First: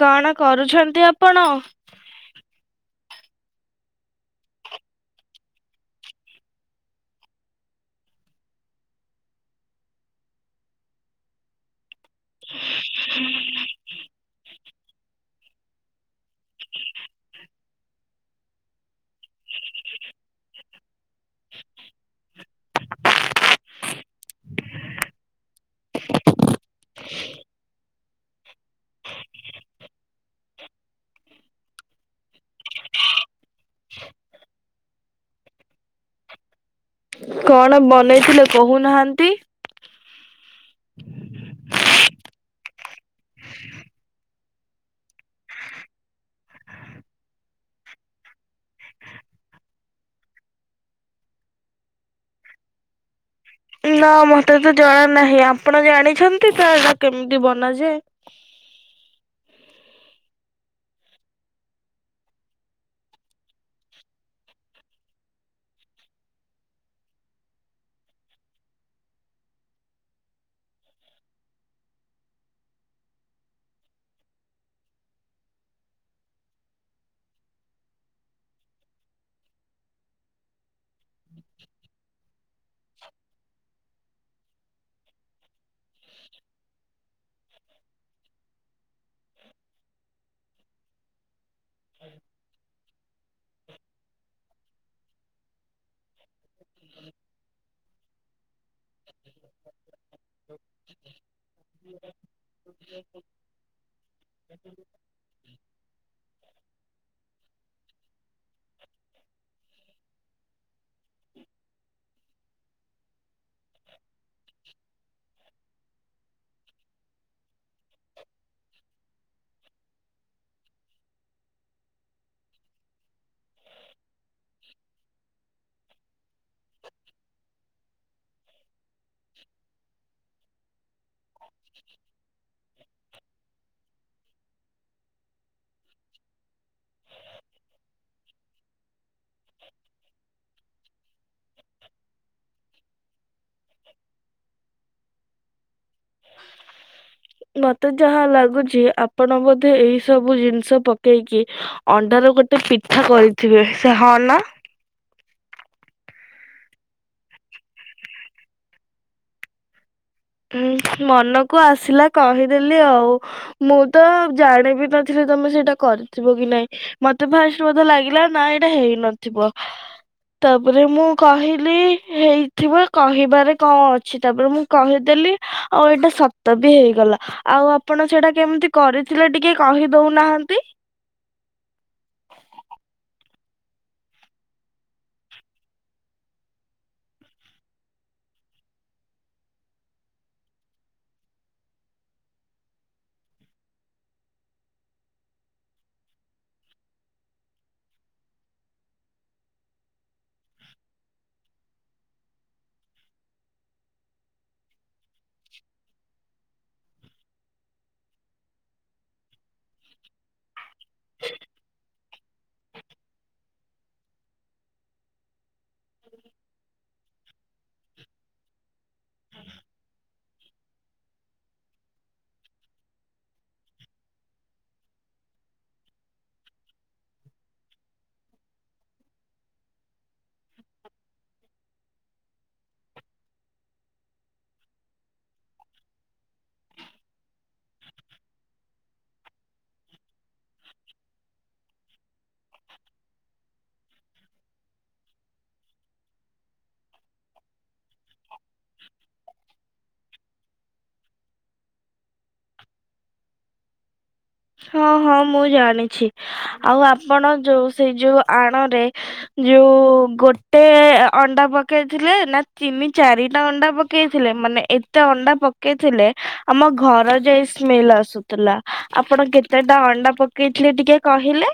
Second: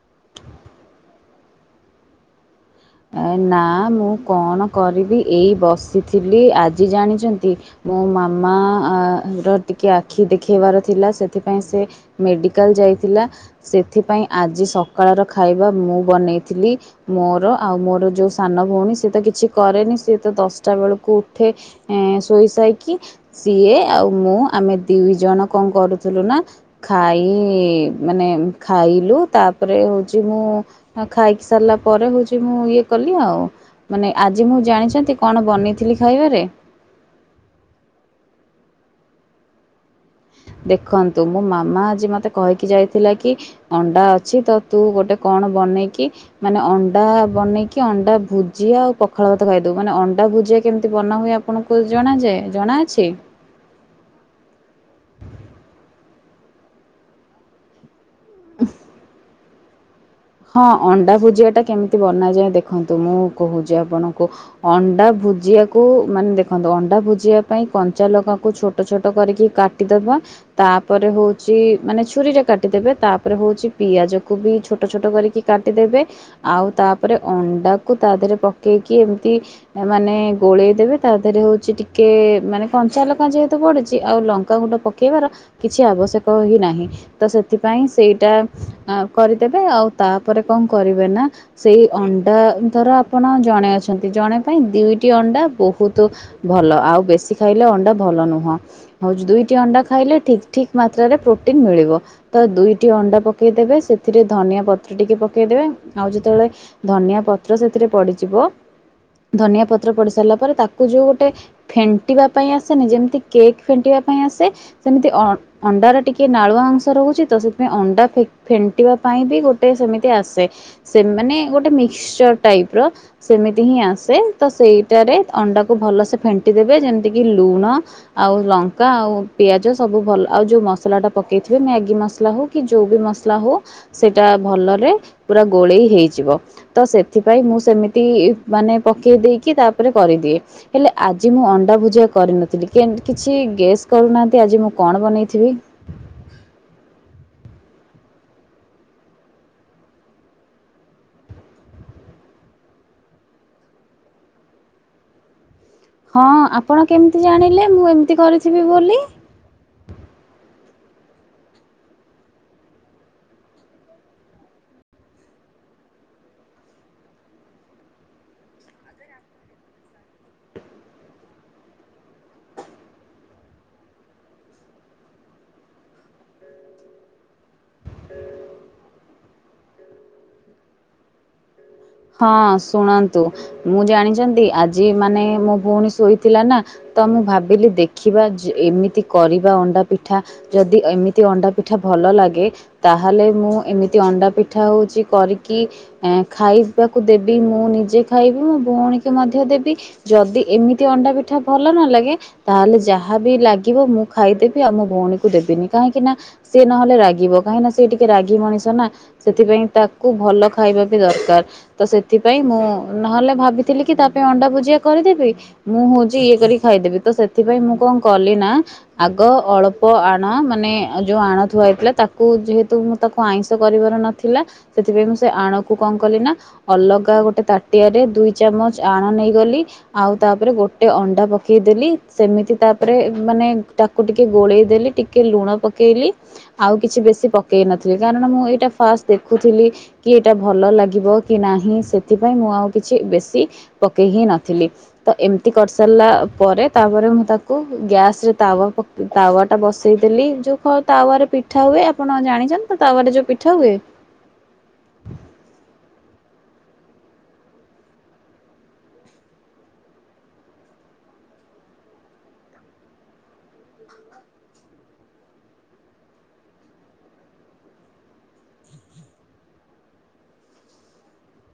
କଣ କରୁଛନ୍ତି ଆପଣ? ଏ ନା ମୁଁ କଣ କରିବି ଏଇ ବସିଥିଲି। ଆଜି ଜାଣିଛନ୍ତି ମୋ ମାମା ର ଟିକେ ଆଖି ଦେଖେଇବାର ଥିଲା ସେଥିପାଇଁ ସେ ମେଡ଼ିକାଲ ଯାଇଥିଲା ସେଥିପାଇଁ ଆଜି ସକାଳର ଖାଇବା ମୁଁ ବନେଇଥିଲି ମୋର ଆଉ ମୋର ଯୋଉ ସାନ ଭଉଣୀ ସିଏ ତ କିଛି କରେନି ସିଏ ତ ଦଶଟା ବେଳକୁ ଉଠେ ଶୋଇସ ଇକି ସିଏ ଆଉ ମୁଁ ଆମେ ଦି ଜଣ କଣ କରୁଥିଲୁ ନା ଖାଇ ମାନେ ଖାଇଲୁ ତାପରେ ହଉଛି ମୁଁ ଖାଇକି ସାରିଲା ପରେ ହଉଛି ମୁଁ ଇଏ କଲି ଆଉ ମାନେ ଆଜି ମୁଁ ଜାଣିଛନ୍ତି କଣ ବନେଇଥିଲି ଖାଇବାରେ? କଣ ବନେଇଥିଲେ କହୁନାହାନ୍ତି? ଦେଖନ୍ତୁ ମୋ ମାମା ଆଜି ମତେ କହିକି ଯାଇଥିଲା କି ଅଣ୍ଡା ଅଛି ତ ତୁ ଗୋଟେ କଣ ବନେଇକି ମାନେ ଅଣ୍ଡା ବନେଇକି ଅଣ୍ଡା ଭୁଜି ଆଉ ପଖାଳ ଭାତ ଖାଇଦବଉ ମାନେ ଅଣ୍ଡା ଭୁଜିଆ କେମିତି ବନା ହୁଏ ଆପଣଙ୍କୁ ଜଣାଯାଏ ଜଣାଅଛି? ନା ମତେ ତ ଜଣା ନାହିଁ ଆପଣ ଜାଣିଛନ୍ତି ତ କେମିତି ବନା ଯାଏ? ହଁ ଅଣ୍ଡା ଭୁଜିଆ ଟା କେମିତି ବନାଯାଏ ଦେଖନ୍ତୁ ମୁଁ କହୁଛି ଆପଣଙ୍କୁ ଅଣ୍ଡା ଭୁଜିବାକୁ ମାନେ ଦେଖନ୍ତୁ ଅଣ୍ଡା ଭୁଜିବା ପାଇଁ କଞ୍ଚା ଲଗାକୁ ଛୋଟ ଛୋଟ କରିକି କାଟିଦେବା ତାପରେ ହଉଛି ମାନେ ଛୁରୀରେ କାଟିଦେବେ ତାପରେ ହଉଛି ପିଆଜ କୁ ବି ଛୋଟ ଛୋଟ ଛୋଟ କରିକି କାଟିଦେବେ ଆଉ ତାପରେ ଅଣ୍ଡାକୁ ତା ଦେହରେ ପକେଇକି ଏମିତି ମାନେ ଗୋଳେଇ ଦେବେ ତା ଦେହରେ ହଉଛି ଟିକେ ମାନେ କଞ୍ଚା ଲଙ୍କା ଯେହେତୁ ପଡିଛି ଆଉ ଲଙ୍କା ଗୁଣ୍ଡ ପକେଇବାର କିଛି ଆବଶ୍ୟକ ହି ନାହିଁ ତ ସେଥିପାଇଁ ସେଇଟା କରି ଦେବେ ଆଉ ତାପରେ କଣ କରିବେ ନା ସେଇ ଅଣ୍ଡା ଧର ଆପଣ ଜଣେ ଅଛନ୍ତି ଜଣେ ପାଇଁ ଦିଇଟି ଅଣ୍ଡା ବହୁତ ଭଲ ଆଉ ବେଶୀ ଖାଇଲେ ଅ ଭଲ ନୁହଁ। ହଉଛି ଦୁଇଟି ଅଣ୍ଡା ଖାଇଲେ ଠିକ ଠିକ ମାତ୍ରାରେ ପ୍ରୋଟିନ ମିଳିବ ତ ଦୁଇଟି ଅଣ୍ଡା ପକେଇଦେବେ ସେଥିରେ ଧନିଆ ପତ୍ର ଟିକେ ପକେଇଦେବେ ଆଉ ଯେତେବେଳେ ଧନିଆ ପତ୍ର ସେଥିରେ ପଡିଯିବ ଧନିଆ ପତ୍ର ପଡିି ସାରିଲା ପରେ ତାକୁ ଯୋଉ ଗୋଟେ ଫେଣ୍ଟିବା ପାଇଁ ଆସେନି ଯେମିତି କେକ୍ ଫେଣ୍ଟିବା ଆସେ ସେମିତି ଅଣ୍ଡାର ଟିକେ ନାଳୁଆ ଅଂଶ ରହୁଛି ତ ସେଥିପାଇଁ ଅଣ୍ଡା ଫେଣ୍ଟି ଟ ପାଇଁ ବି ଗୋଟେ ସେମିତି ଆସେ ସେମାନେ ଗୋଟେ ମିକ୍ସଚର ଟାଇପ ର ସେମିତି ହି। ଆସ ସେଇଟାରେ ଅଣ୍ଡାକୁ ଭଲସେ ଫେଣ୍ଟି ଦେବେ ଯେମତି ଲୁଣ ଆଉ ଲ ପକା ଆଉ ପିଆଜ ସବୁ ଭଲ ଆଉ ଯେଉଁ ମସଲାଟା ପକାଇଥିବେ ମ୍ୟାଗି ମସଲା ହେଉ କି ଯେଉଁ ବି ମସଲା ହେଉ। ସେଟା ଭଲରେ ପୁରା ଗୋଳେଇ ହେଇଯିବ ତ ସେଥିପାଇଁ ମୁଁ ସେମିତି ମାନେ। ପକେଇ ଦେଇକି ତାପରେ କରିଦିଏ ହେଲେ ଆଜି ମୁଁ ଅଣ୍ଡା ଭୁଜିଆ କରିନଥିଲି କିଛି। ଗେସ୍ କରୁନାହାନ୍ତି ଆଜି ମୁଁ କଣ ବନେଇଥିବି। ମତେ ଯାହା ଲାଗୁଛି ଆପଣ ବୋଧେ ଏଇ ସବୁ ଜିନିଷ ପକେଇକି ଅଣ୍ଡାର ଗୋଟେ। ପିଠା କରିଥିବେ ସେ ହଁ ନା? ହଁ ଆପଣ କେମିତି ଜାଣିଲେ ମୁଁ ଏମିତି କରିଥିବି ବୋଲି। ହ ମନକୁ ଆସିଲା କହିଦେଲି ଆଉ ମୁଁ ତ ଜାଣିବି ନଥିଲି। ତମେ ସେଇଟା କରିଥିବ କି ନାଇଁ ମତେ ଫାଷ୍ଟ ବୋଧେ ଲାଗିଲା ନା ଏଇଟା ହେଇନଥିବ। ତାପରେ ମୁଁ କହିଲି ହେଇଥିବ କହିବାରେ କଣ ଅଛି ତାପରେ ମୁଁ କହିଲି। ଦେ ଆଉ ଏଇଟା ସତ ବି ହେଇଗଲା ଆଉ ଆପଣ ସେଇଟା କେମିତି କରିଥିଲେ ଟିକେ କହିଦଉ। କହୁ ନାହାନ୍ତି। ହ। ହଁ ଶୁଣନ୍ତୁ ମୁଁ ଜାଣିଛନ୍ତି ଆଜି ମାନେ ମୋ ଭଉଣୀ ଶୋଇଥିଲା ନା। ତ ମୁଁ ଭାବିଲି ଦେଖିବା ଏମିତି କରିବା ଅଣ୍ଡା ପିଠା ଯଦି ଏମିତି ଅଣ୍ଡା ପିଠାଲ। ଭଲ ଲାଗେ ତାହେଲେ ମୁଁ ଏମିତି ଅଣ୍ଡା ପିଠା ହଉଛି କରିକି ଖାଇ ପିକୁ ଦେବି ମୁଁ ନିଜେ ଖାଇବି ମୋ ଭଉଣୀକୁ ମଧ୍ୟ ଦେବି ଯଦି ଏମିତି ଅଣ୍ଡା ପିଠା ଭଲ। ନ ଲାଗେ ତାହେଲେ ଯାହା ବି ଲାଗିବ ମୁଁ ଖାଇଦେବି ଆଉ ମୋ ଭଉଣୀକୁ ଦେବିନି କାହିଁକି ନା। ସିଏ ନହେଲେ ରାଗିବ କାହିଁକିନା ସେ ଟିକେ ରାଗି ମଣିଷ ନା ସେଥିପାଇଁ ତାକୁ ଭଲ ଖାଇବା ବି ଦରକାର। ତ ସେଥିପାଇଁ ମୁଁ ନହେଲେ ଭାବିଥିଲି କି ତା ପାଇଁ ଅଣ୍ଡା ଭୁଜିଆ କରିଦେବି। ମୁଁ ହଉଛି ଇଏ କରି ଖାଇଦେବି ତ ସେ। ସେଥିପାଇଁ ମୁଁ କଣ କଲି ନା ଆଗ ଅଳ୍ପ ଆଣ ମାନେ ଯୋଉ ଆଣ ଥୁଆ ହେଇଥିଲା ତାକୁ। ଯେହେତୁ ମୁଁ ତାକୁ ଆଇଁଷ କରିବାର ନଥିଲା ସେଥିପାଇଁ ମୁଁ ସେ ଆଣକୁ କଣ କଲି ନା। ଅଲଗା ଗୋଟେ ତାଟିଆ ରେ ଦୁଇ ଚାମଚ ଆଣ ନେଇଗଲି ଆଉ ତାପରେ ଗୋଟେ ଅଣ୍ଡା ପକେଇ। ଦେଲି ସେମିତି ତାପରେ ମାନେ ତାକୁ ଟିକେ ଗୋଳେଇ ଦେଲି ଟିକେ। ଟେ ଲୁଣ ପକେଇଲି ଆଉ କିଛି ବେଶୀ ପକେଇ ନଥିଲି କାରଣ ମୁଁ ଏଇଟା। ଫାଷ୍ଟ ଦେଖୁଥିଲି କି ଏଇଟା ଭଲ ଲାଗିବ। କି ନାହିଁ ସେଥିପାଇଁ ମୁଁ ଆଉ କିଛି ବେଶୀ ପକେଇ ହିଁ ନଥିଲି ତ ଏମିତି କରିସାରିଲା ପରେ ତାପରେ ମୁଁ ତାକୁ ଗ୍ୟାସରେ ତାୱା ତାୱା ଟା ବସେଇଦଲି ଯୋଉ ତାୱ ପିଠା ହୁଏ ଆପଣ ଜାଣିଛନ୍ତି ତ ତାପରେ ଯୋଉ ପିଠା ହୁଏ? ହଁ ହଁ ମୁଁ ଜାଣିଛି ଆଉ ଆପଣ ଯୋଉ ସେଇ ଯୋଉ ଆଣରେ ଯୋଉ ଗୋଟେ ଅଣ୍ଡା ପକେଇଥିଲେ ନା ତିନି ଚାରିଟା ଅଣ୍ଡା ପକେଇଥିଲେ? ମାନେ ଏତେ ଅଣ୍ଡା ପକେଇଥିଲେ ଆମ ଘର ଯାଇ ସ୍ମେଲ ଆସୁଥିଲା। ଆପଣ କେତେଟା ଅଣ୍ଡା ପକେଇଥିଲେ ଟିକେ କହିଲେ?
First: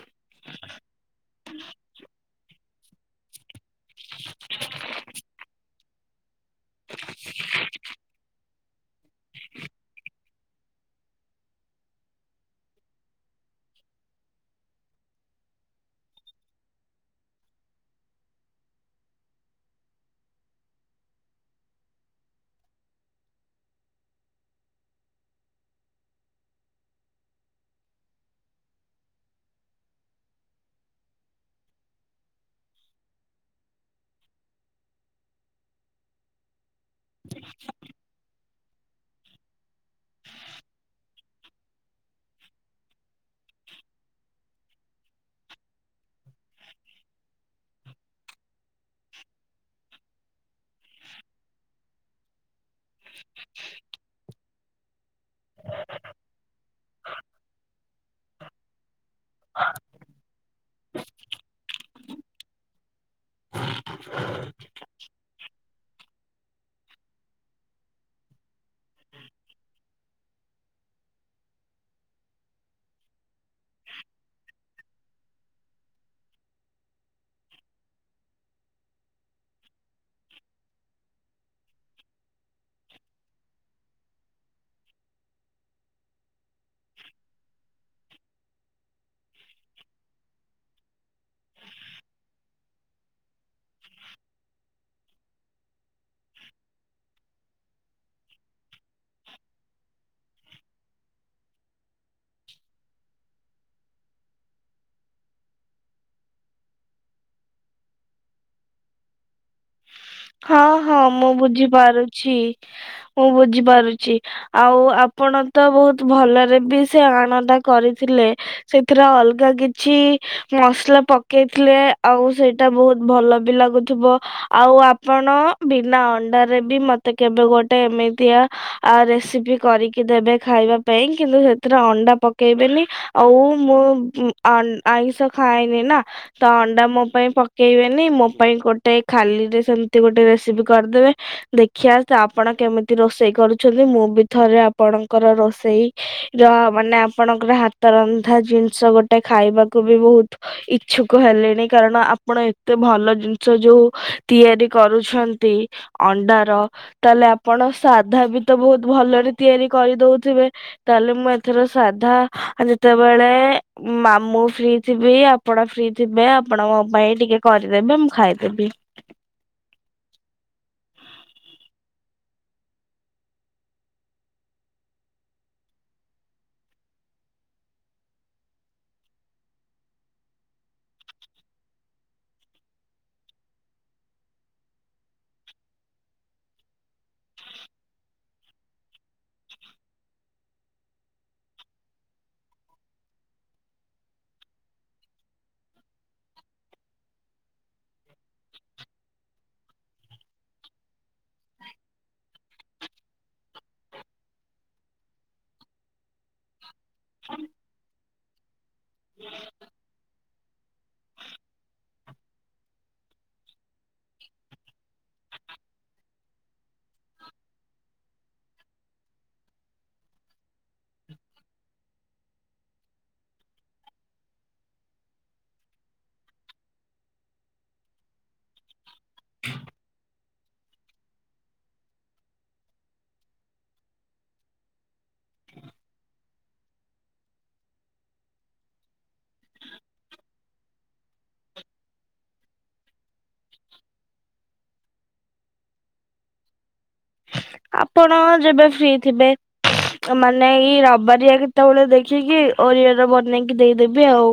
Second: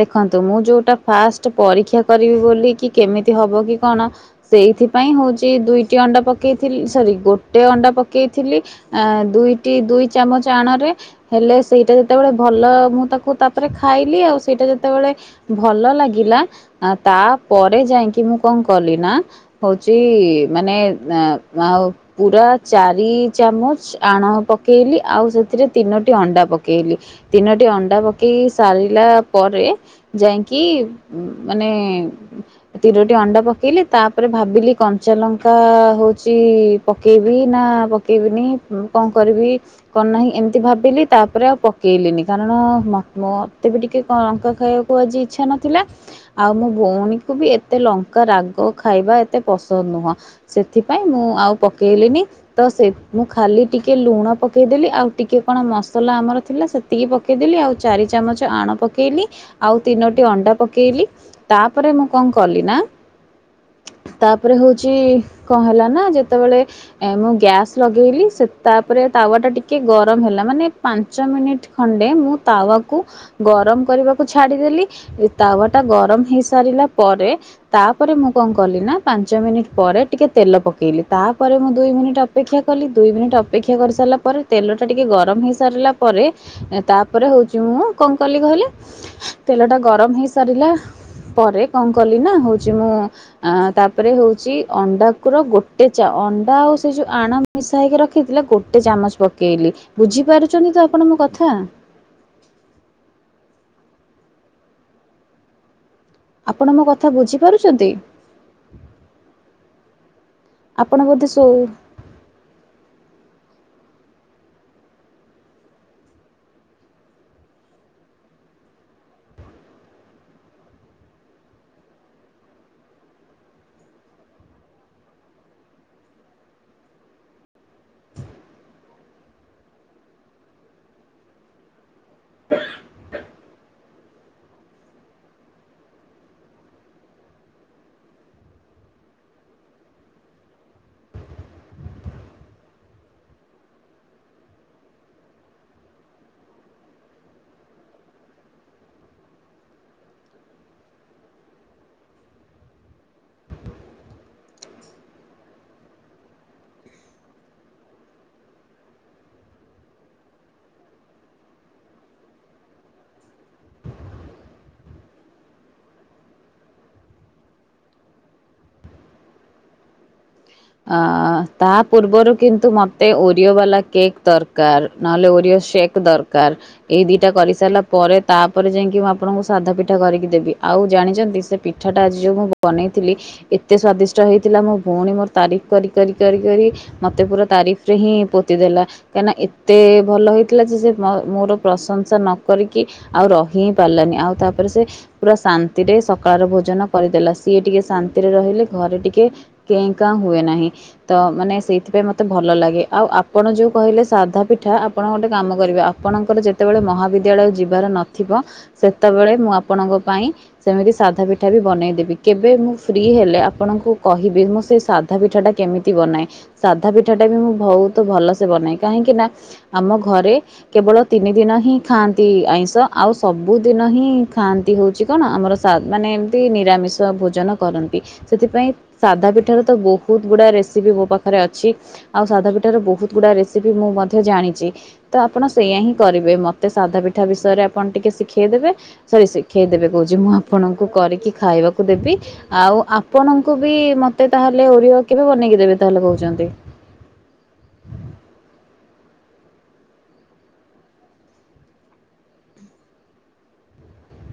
ଦେଖନ୍ତୁ ମୁଁ ଯୋଉଟା ଫାଷ୍ଟ ପରୀକ୍ଷା କରିବି ବୋଲି କି କେମିତି ହବ କି? କଣ ସେଇଥିପାଇଁ ହଉଛି ଦୁଇଟି ଅଣ୍ଡା ପ ପକେଇଥିଲି ସରି ଗୋଟେ ଅଣ୍ଡା ପକେଇଥିଲି। ଆ ଦୁଇଟି ଦୁଇ ଚାମଚ ଆଣ ରେ ହେଲେ ସେଇଟା ଯେତେବେଳେ ଭଲ ମୁଁ ତାକୁ ତାପରେ ଖାଇଲି ଆଉ। ସେଇଟା ଯେତେବେଳେ ଭଲ ଲାଗିଲା ତାପରେ ଯାଇକି ମୁଁ କଣ କଲି ନା। ହଉଚି ମାନେ ଆ ଆଉ ପୁରା ଚାରି ଚାମଚ ଆଣ ପକେଇଲି ଆଉ ସେଥିରେ ତିନୋଟି ଅଣ୍ଡା ପକେଇଲି ତିନୋଟି ଅଣ୍ଡା ପକେଇକି ସାରିଲା। ପରେ ଯାଇକି ମାନେ ତିରୋଟି ଅଣ୍ଡା ପକେଇଲେ ତାପରେ, ଭାବିଲି କଞ୍ଚା ଲଙ୍କା ହଉଛି ପକେଇବି ନା ପକେଇବିନି? କଣ କରିବି କଣ ନାହିଁ ଏମିତି ଭାବିଲି ତାପରେ ଆଉ ପକେଇଲିନି କାରଣ ମ ମତେ ବି ଟିକେ। ଲଙ୍କା ଖାଇବାକୁ ଆଜି ଇଚ୍ଛା ନଥିଲା ଆଉ ମୋ ଭଉଣୀକୁ ବି ଏତେ ଲଙ୍କା ରାଗ ଖାଇବା ଏତେ ପସନ୍ଦ ନୁହଁ ସେଥିପାଇଁ ମୁଁ ଆଉ ପକେଇଲି ତ ମୁଁ ଖାଲି ଟିକେ ଲୁଣ ପକେଇଦଲି ଆଉ ଟିକେ କଣ ମସଲା ଆମର ଥିଲା ସେତିକି ପକେଇଦଲି ଆଉ ଚାରି ଚାମଚ ଆଣ ପକେଇ କେଇ ଆଉ ତିନୋଟି ଅଣ୍ଡା ପକେଇଲି ତାପରେ ମୁଁ କଣ କଲି ନା। ହଁ। ତାପରେ ହଉଛି କଣ ହେଲା ନା ଯେତେବେଳେ ମୁଁ ଗ୍ୟାସ୍ ଲଗେଇଲି ତାପରେ ତାୱ ଟା ଟିକେ ଗରମ ହେଲା ମାନେ ପାଞ୍ଚ ମିନିଟ ଖଣ୍ଡେ ମୁଁ ତାୱକୁ ଗରମ କରିବାକୁ ଛାଡିଦେଲି ତାୱା ଟା ଗରମ ହେଇସାରିଲା ପରେ ତାପରେ ମୁଁ କଣ କଲି ନା। ପାଞ୍ଚ ମିନିଟ୍ ପରେ ଟିକେ ତେଲ ପକେଇଲି ତାପରେ ମୁଁ ଦୁଇ ମିନିଟ୍ ଅପେକ୍ଷା କଲି ଦୁଇ ମିନିଟ୍ ଅପେକ୍ଷା କ ପ ସାରିଲା ପରେ ତେଲ ଟା ଟିକେ ଗରମ ହେଇ ସାରିଲା ପରେ ତାପରେ ହଉଛି ମୁଁ କଣ କଲି କହିଲେ। ତେଲ ଟା ଗରମ ହେଇ ସାରିଲା। ପରେ କଣ କଲି ନା ହଉଛି ମୁଁ ଅ ତାପରେ ହଉଛି ଅଣ୍ଡାକୁ ର ଗୋଟେ ଚାଉଳ ଅଣ୍ଡା ଆଉ ସେ ଯୋଉ ଆଣ ମିଶାଇକି ରଖିଥିଲା ଗୋଟେ ଚାମଚ ପକେଇଲି ବୁଝିପାରୁଛନ୍ତି ତ ଆପଣ କଥା? [inaudible] ଆପଣ ମୋ କଥା ବୁଝିପାରୁଛନ୍ତି? ହଁ ହଁ ଆପଣ ବୋଧେ ମୁଁ ଶୋଉ ବୁଝିପାରୁଛି ମୁଁ ବୁଝିପାରୁଛି। ଆଉ ଆପଣ ତ ବହୁତ ଭଲରେ ବି ସେ ଆଣନ୍ଦା କରିଥିଲେ ସେଥିର ଅଲଗା କିଛି ମସଲା ପକେଇଥିଲେ ଆଉ ସେଇଟା ବହୁତ ଭଲ ବି ଲାଗୁଥିବ। ଆଉ ଆପଣ ବିନା ଅଣ୍ଡାରେ ବି ମତେ କେବେ ଗୋଟେ ଏମିତିଆ ରେସିପି କରିକି ଦେବେ ଖାଇବା ପାଇଁ କିନ୍ତୁ ସେଥିରେ ଅଣ୍ଡା ପକେଇବେନି ଆଉ ମୁଁ ଆଇଁଷ ଖାାଇଏନି ନା ତ ଅଣ୍ଡା ମୋ ପାଇଁ ପକେଇବେନି ମୋ ପାଇଁ ଗୋଟେ ଖାଲିରେ ସେମିତି ଗୋଟେ ରେସିପି କରିଦେବେ ଦେଖିବା ଆପଣ କେମିତି ରୋଷେଇ କରୁଛନ୍ତି ମୁଁ ଥରେ ଆପଣଙ୍କର ରୋଷେଇ ର ମାନେ ଆପଣଙ୍କର ହାତ ରନ୍ଧା ଜିନିଷ ଗୋଟେ ସେଟେ ଖାଇବାକୁ ବି ବହୁତ ଇଚ୍ଛୁକ ହେଲେଣି କାରଣ ଆପଣ ଏତେ ଭଲ ଜିନିଷ ଯୋଉ ତିଆରି କରୁଛନ୍ତି ଅଣ୍ଡାର ତାହେଲେ ଆପଣ ସାଧା ବି ତ ବହୁତ ଭଲ ଭଲରେ ତିଆରି କରିଦଉଥିବେ ତାହେଲେ ମୁଁ ଏଥର ସାଧା ଯେତେବେଳେ ମାମୁଁ ଫ୍ରି ଥିବି ଆପଣ ଫ୍ରି ଥିବେ ଆପଣ ମୋ ପାଇଁ ଟିକେ କରିଦେବେ ମୁଁ ଖାଇଦେବି। ଅ ତା ପୂର୍ବରୁ କିନ୍ତୁ ମତେ ଓରିଓ ବାଲା କେକ୍ ଦରକାର ନହେଲେ ଓରିଓ ସେ କ ଦରକାର ଏଇ ଦିଟା କରିସାରିଲା ପରେ ତାପରେ ଯାଇକି ମୁଁ ଆପଣଙ୍କୁ ସାଧା ପିଠା କରିକି ଦେବି ଆଉ ଜାଣି ସେ ପିଠାଟା ଆଜି ଯୋଉ ମୁଁ ବନେଇଥିଲି ଏତେ ସ୍ଵାଦିଷ୍ଟ ହେଇଥିଲା ମୋ ଭଉଣୀ ମୋତେ ତାରିଫ କରି କରି କରି କରି ମତେ ପୁରା ତାରିଫରେ ହିଁ ପୋତି ଦେଲା କାହିଁକିନା ଏତେ ଭଲ ହୋଇଥିଲା ଯେ ସେ ମୋର ପ୍ରଂସସା ନ କରିକି ଆଉ ରହି ହିଁ ପାରିଲାନି ଆଉ ତାପରେ ସେ ପୁରା ଶାନ୍ତିରେ ସକାଳର ଭୋଜନ କରିଦେଲା ସିଏ ଟିକେ ଶାନ୍ତିରେ ରହିଲେ ଘରେ ଟିକେ କେ କା ହୁଏ ନାହିଁ ତ ମାନେ ସେଇଥିପାଇଁ ମତେ ଭଲ ଲାଗେ ଆଉ ଆପଣ ଯୋଉ କହିଲେ ସାଧା ପିଠା ଆପଣ ଗୋଟେ କାମ କରିବେ ଆପ୍ ଆପଣଙ୍କର ଯେତେବେଳେ ମହାବିଦ୍ୟାଳୟ ଯିବାର ନଥିବ ସେତେବେଳେ ମୁଁ ଆପଣଙ୍କ ପାଇଁ ସେମିତି ସାଧା ପିଠା ବି ବନେଇଦେବି କେବେ ମୁଁ ଫ୍ରି ହେଲେ ଆପଣଙ୍କୁ କହିବି ମୁଁ ସେ ସାଧା ପିଠା ଟା କେମିତି ବନାଏ। ସାଧା ପିଠାଟା ବି ମୁଁ ବହୁତ ଭଲସେ ବନାଏ କାହିଁକି ନା ଆମ ଘରେ କେବଳ ତିନି ଦିନ ହିଁ ଖାଆନ୍ତି ଆଇଁଷ ଆଉ ସବୁ ଦିନ ହିଁ ଖାଆନ୍ତି ହଉ ହୋଉଛି କଣ ଆମର ସା ମାନେ ଏମତି ନିରମିଷଭୋନ କରନ୍ତି ସେଥିପାଇ ସାଧା ପିଠ। ତ ବହୁତ ଗୁଡା ରେସିପି ମୋ ପାଖରେ ଅଛି ଆଉ ସାଧା ପିଠ ର ବହୁତ ଗୁଡା ରେସିପି ମୁଁ ମଧ୍ୟ ଜାଣିଛି। ତ ଆପଣ ସେଇଆା ହିଁ କରିବେ ମତେ ସାଧା ପିଠା ବିଷୟରେ ଆପଣ ଟିକେ ଶିଖେଇଦେବେ ସରି ଶିଖେଇ ଦେବେ କହୁଛି ମୁଁ ଆପଣଙ୍କୁ କରିକି ଖାଇବାକୁ ଦେବି ଆଉ ଆପଣଙ୍କୁ ବି ମତେ ତାହେଲେ ଓରିଓ କେବେ ବନେଇକି ଦେବେ ତାହେଲେ କହୁଛନ୍ତି? ଆପଣ ଯେବେ ଫ୍ରି ଥିବେ? ମାନେ ଏଇ ରବାରିଆ କେତେବେଳେ ଦେଖିକି ଓରିଓରେ ବନେଇକି ଦେଇଦେବି ଆଉ।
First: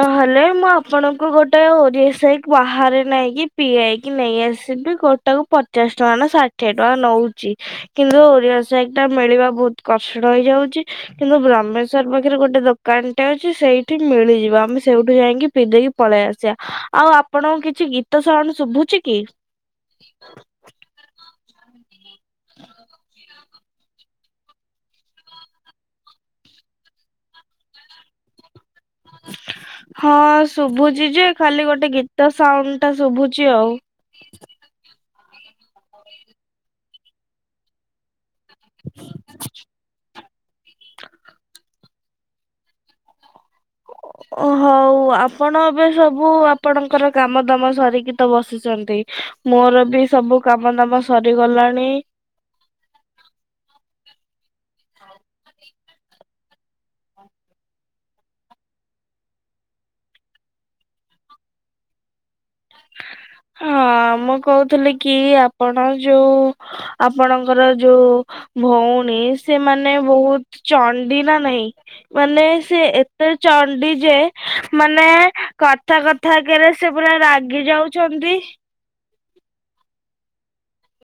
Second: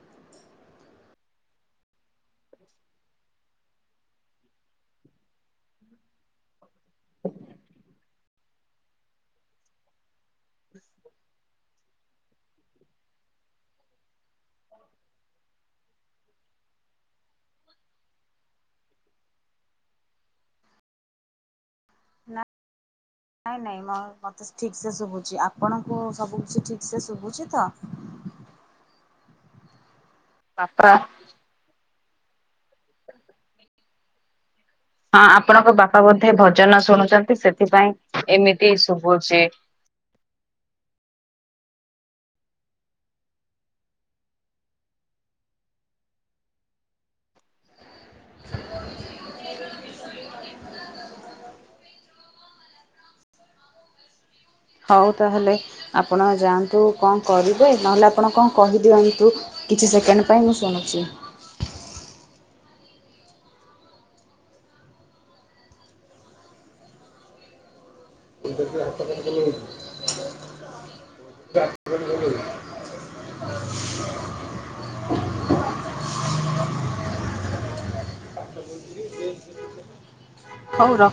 ନହେଲେ ମୁଁ ଆପଣଙ୍କୁ ଗୋଟେ ଓରିଓ ସେକ୍ ବାହାରେ ନେଇକି ପିଆଇକି ନେଇ ଆସିି ସେ ଗୋଟାକୁ ପଚାଶ ଟଙ୍କ ନା ସା ଠିଏ ଟଙ୍କା ନଉଛି। କିନ୍ତୁ ଓରିଓ ଶେକ୍ ଟା ମିଳିବା ବହୁତ କଷ୍ଟ ହେଇଯାଉଛି କିନ୍ତୁ ରାମେଶ୍ଵର ପାଖରେ ଗୋଟେ ଦୋକାନଟେ ଅଛି ସେଇଠି ମିଳିଯିବ ଆମେ ସେଇଠୁ ଯାଇକି ପିଇ ଦେଇକି ପଳେଇ ଆସିବା। ଆଉ ଆପଣଙ୍କ କିଛି ଗୀତ ଶାରଣ ଶୁଭୁଛି କି? ନା ନାଇଁ ନାଇଁ ମୁଁ ମତେ ଠିକ ସେ ଶୁଭୁଛି। ଆପଣଙ୍କୁ ସବୁ କିଛି ଠିକ ସେ ଶୁଭୁଛି ତ? [inaudible] ହଁ ଶୁଭୁଛି ଯେ ଖାଲି ଗୋଟେ ଗୀତ ସାଉଣ୍ଡ ଟା ଶୁଭୁଛି ଆଉ। ହଁ ଆପଣଙ୍କ ବାପା ବୋଧେ ଭଜନ ଶୁଣୁଛନ୍ତି ସେଥିପାଇଁ ଏମିତି ଶୁଭୁଛି। ହଉ ଆପଣ ଏବେ ସବୁ ଆପଣଙ୍କର କାମ ଦାମ ସାରିକି ତ ବସିଛନ୍ତି। ମୋର ବି ସବୁ କାମ ଦାମ ସରିଗଲାଣି। ହଉ ତାହେଲେ ଆପଣ ଯାଆନ୍ତୁ କଣ କରିବେ ନହେଲେ ଆପଣ କଣ କହିଦିଅନ୍ତୁ? କିଛି ସେକେଣ୍ଡ ପାଇଁ ମୁଁ ଶୁଣୁଛି ହଁ ମୁଁ କହୁଥିଲି କି ଆପଣ ଯୋଉ ଆପଣଙ୍କର ଯୋଉ ଭଉଣୀ ସେମାନେ ନେ ବହୁତ ଚଣ୍ଡୀ ନା ନାହିଁ ମାନେ ସେ ଏତେ ଯେ ମାନେ କଥା କଥା କରେ ସେ ପୁରା ରାଗି ଯାଉଛନ୍ତି। ହଉ ର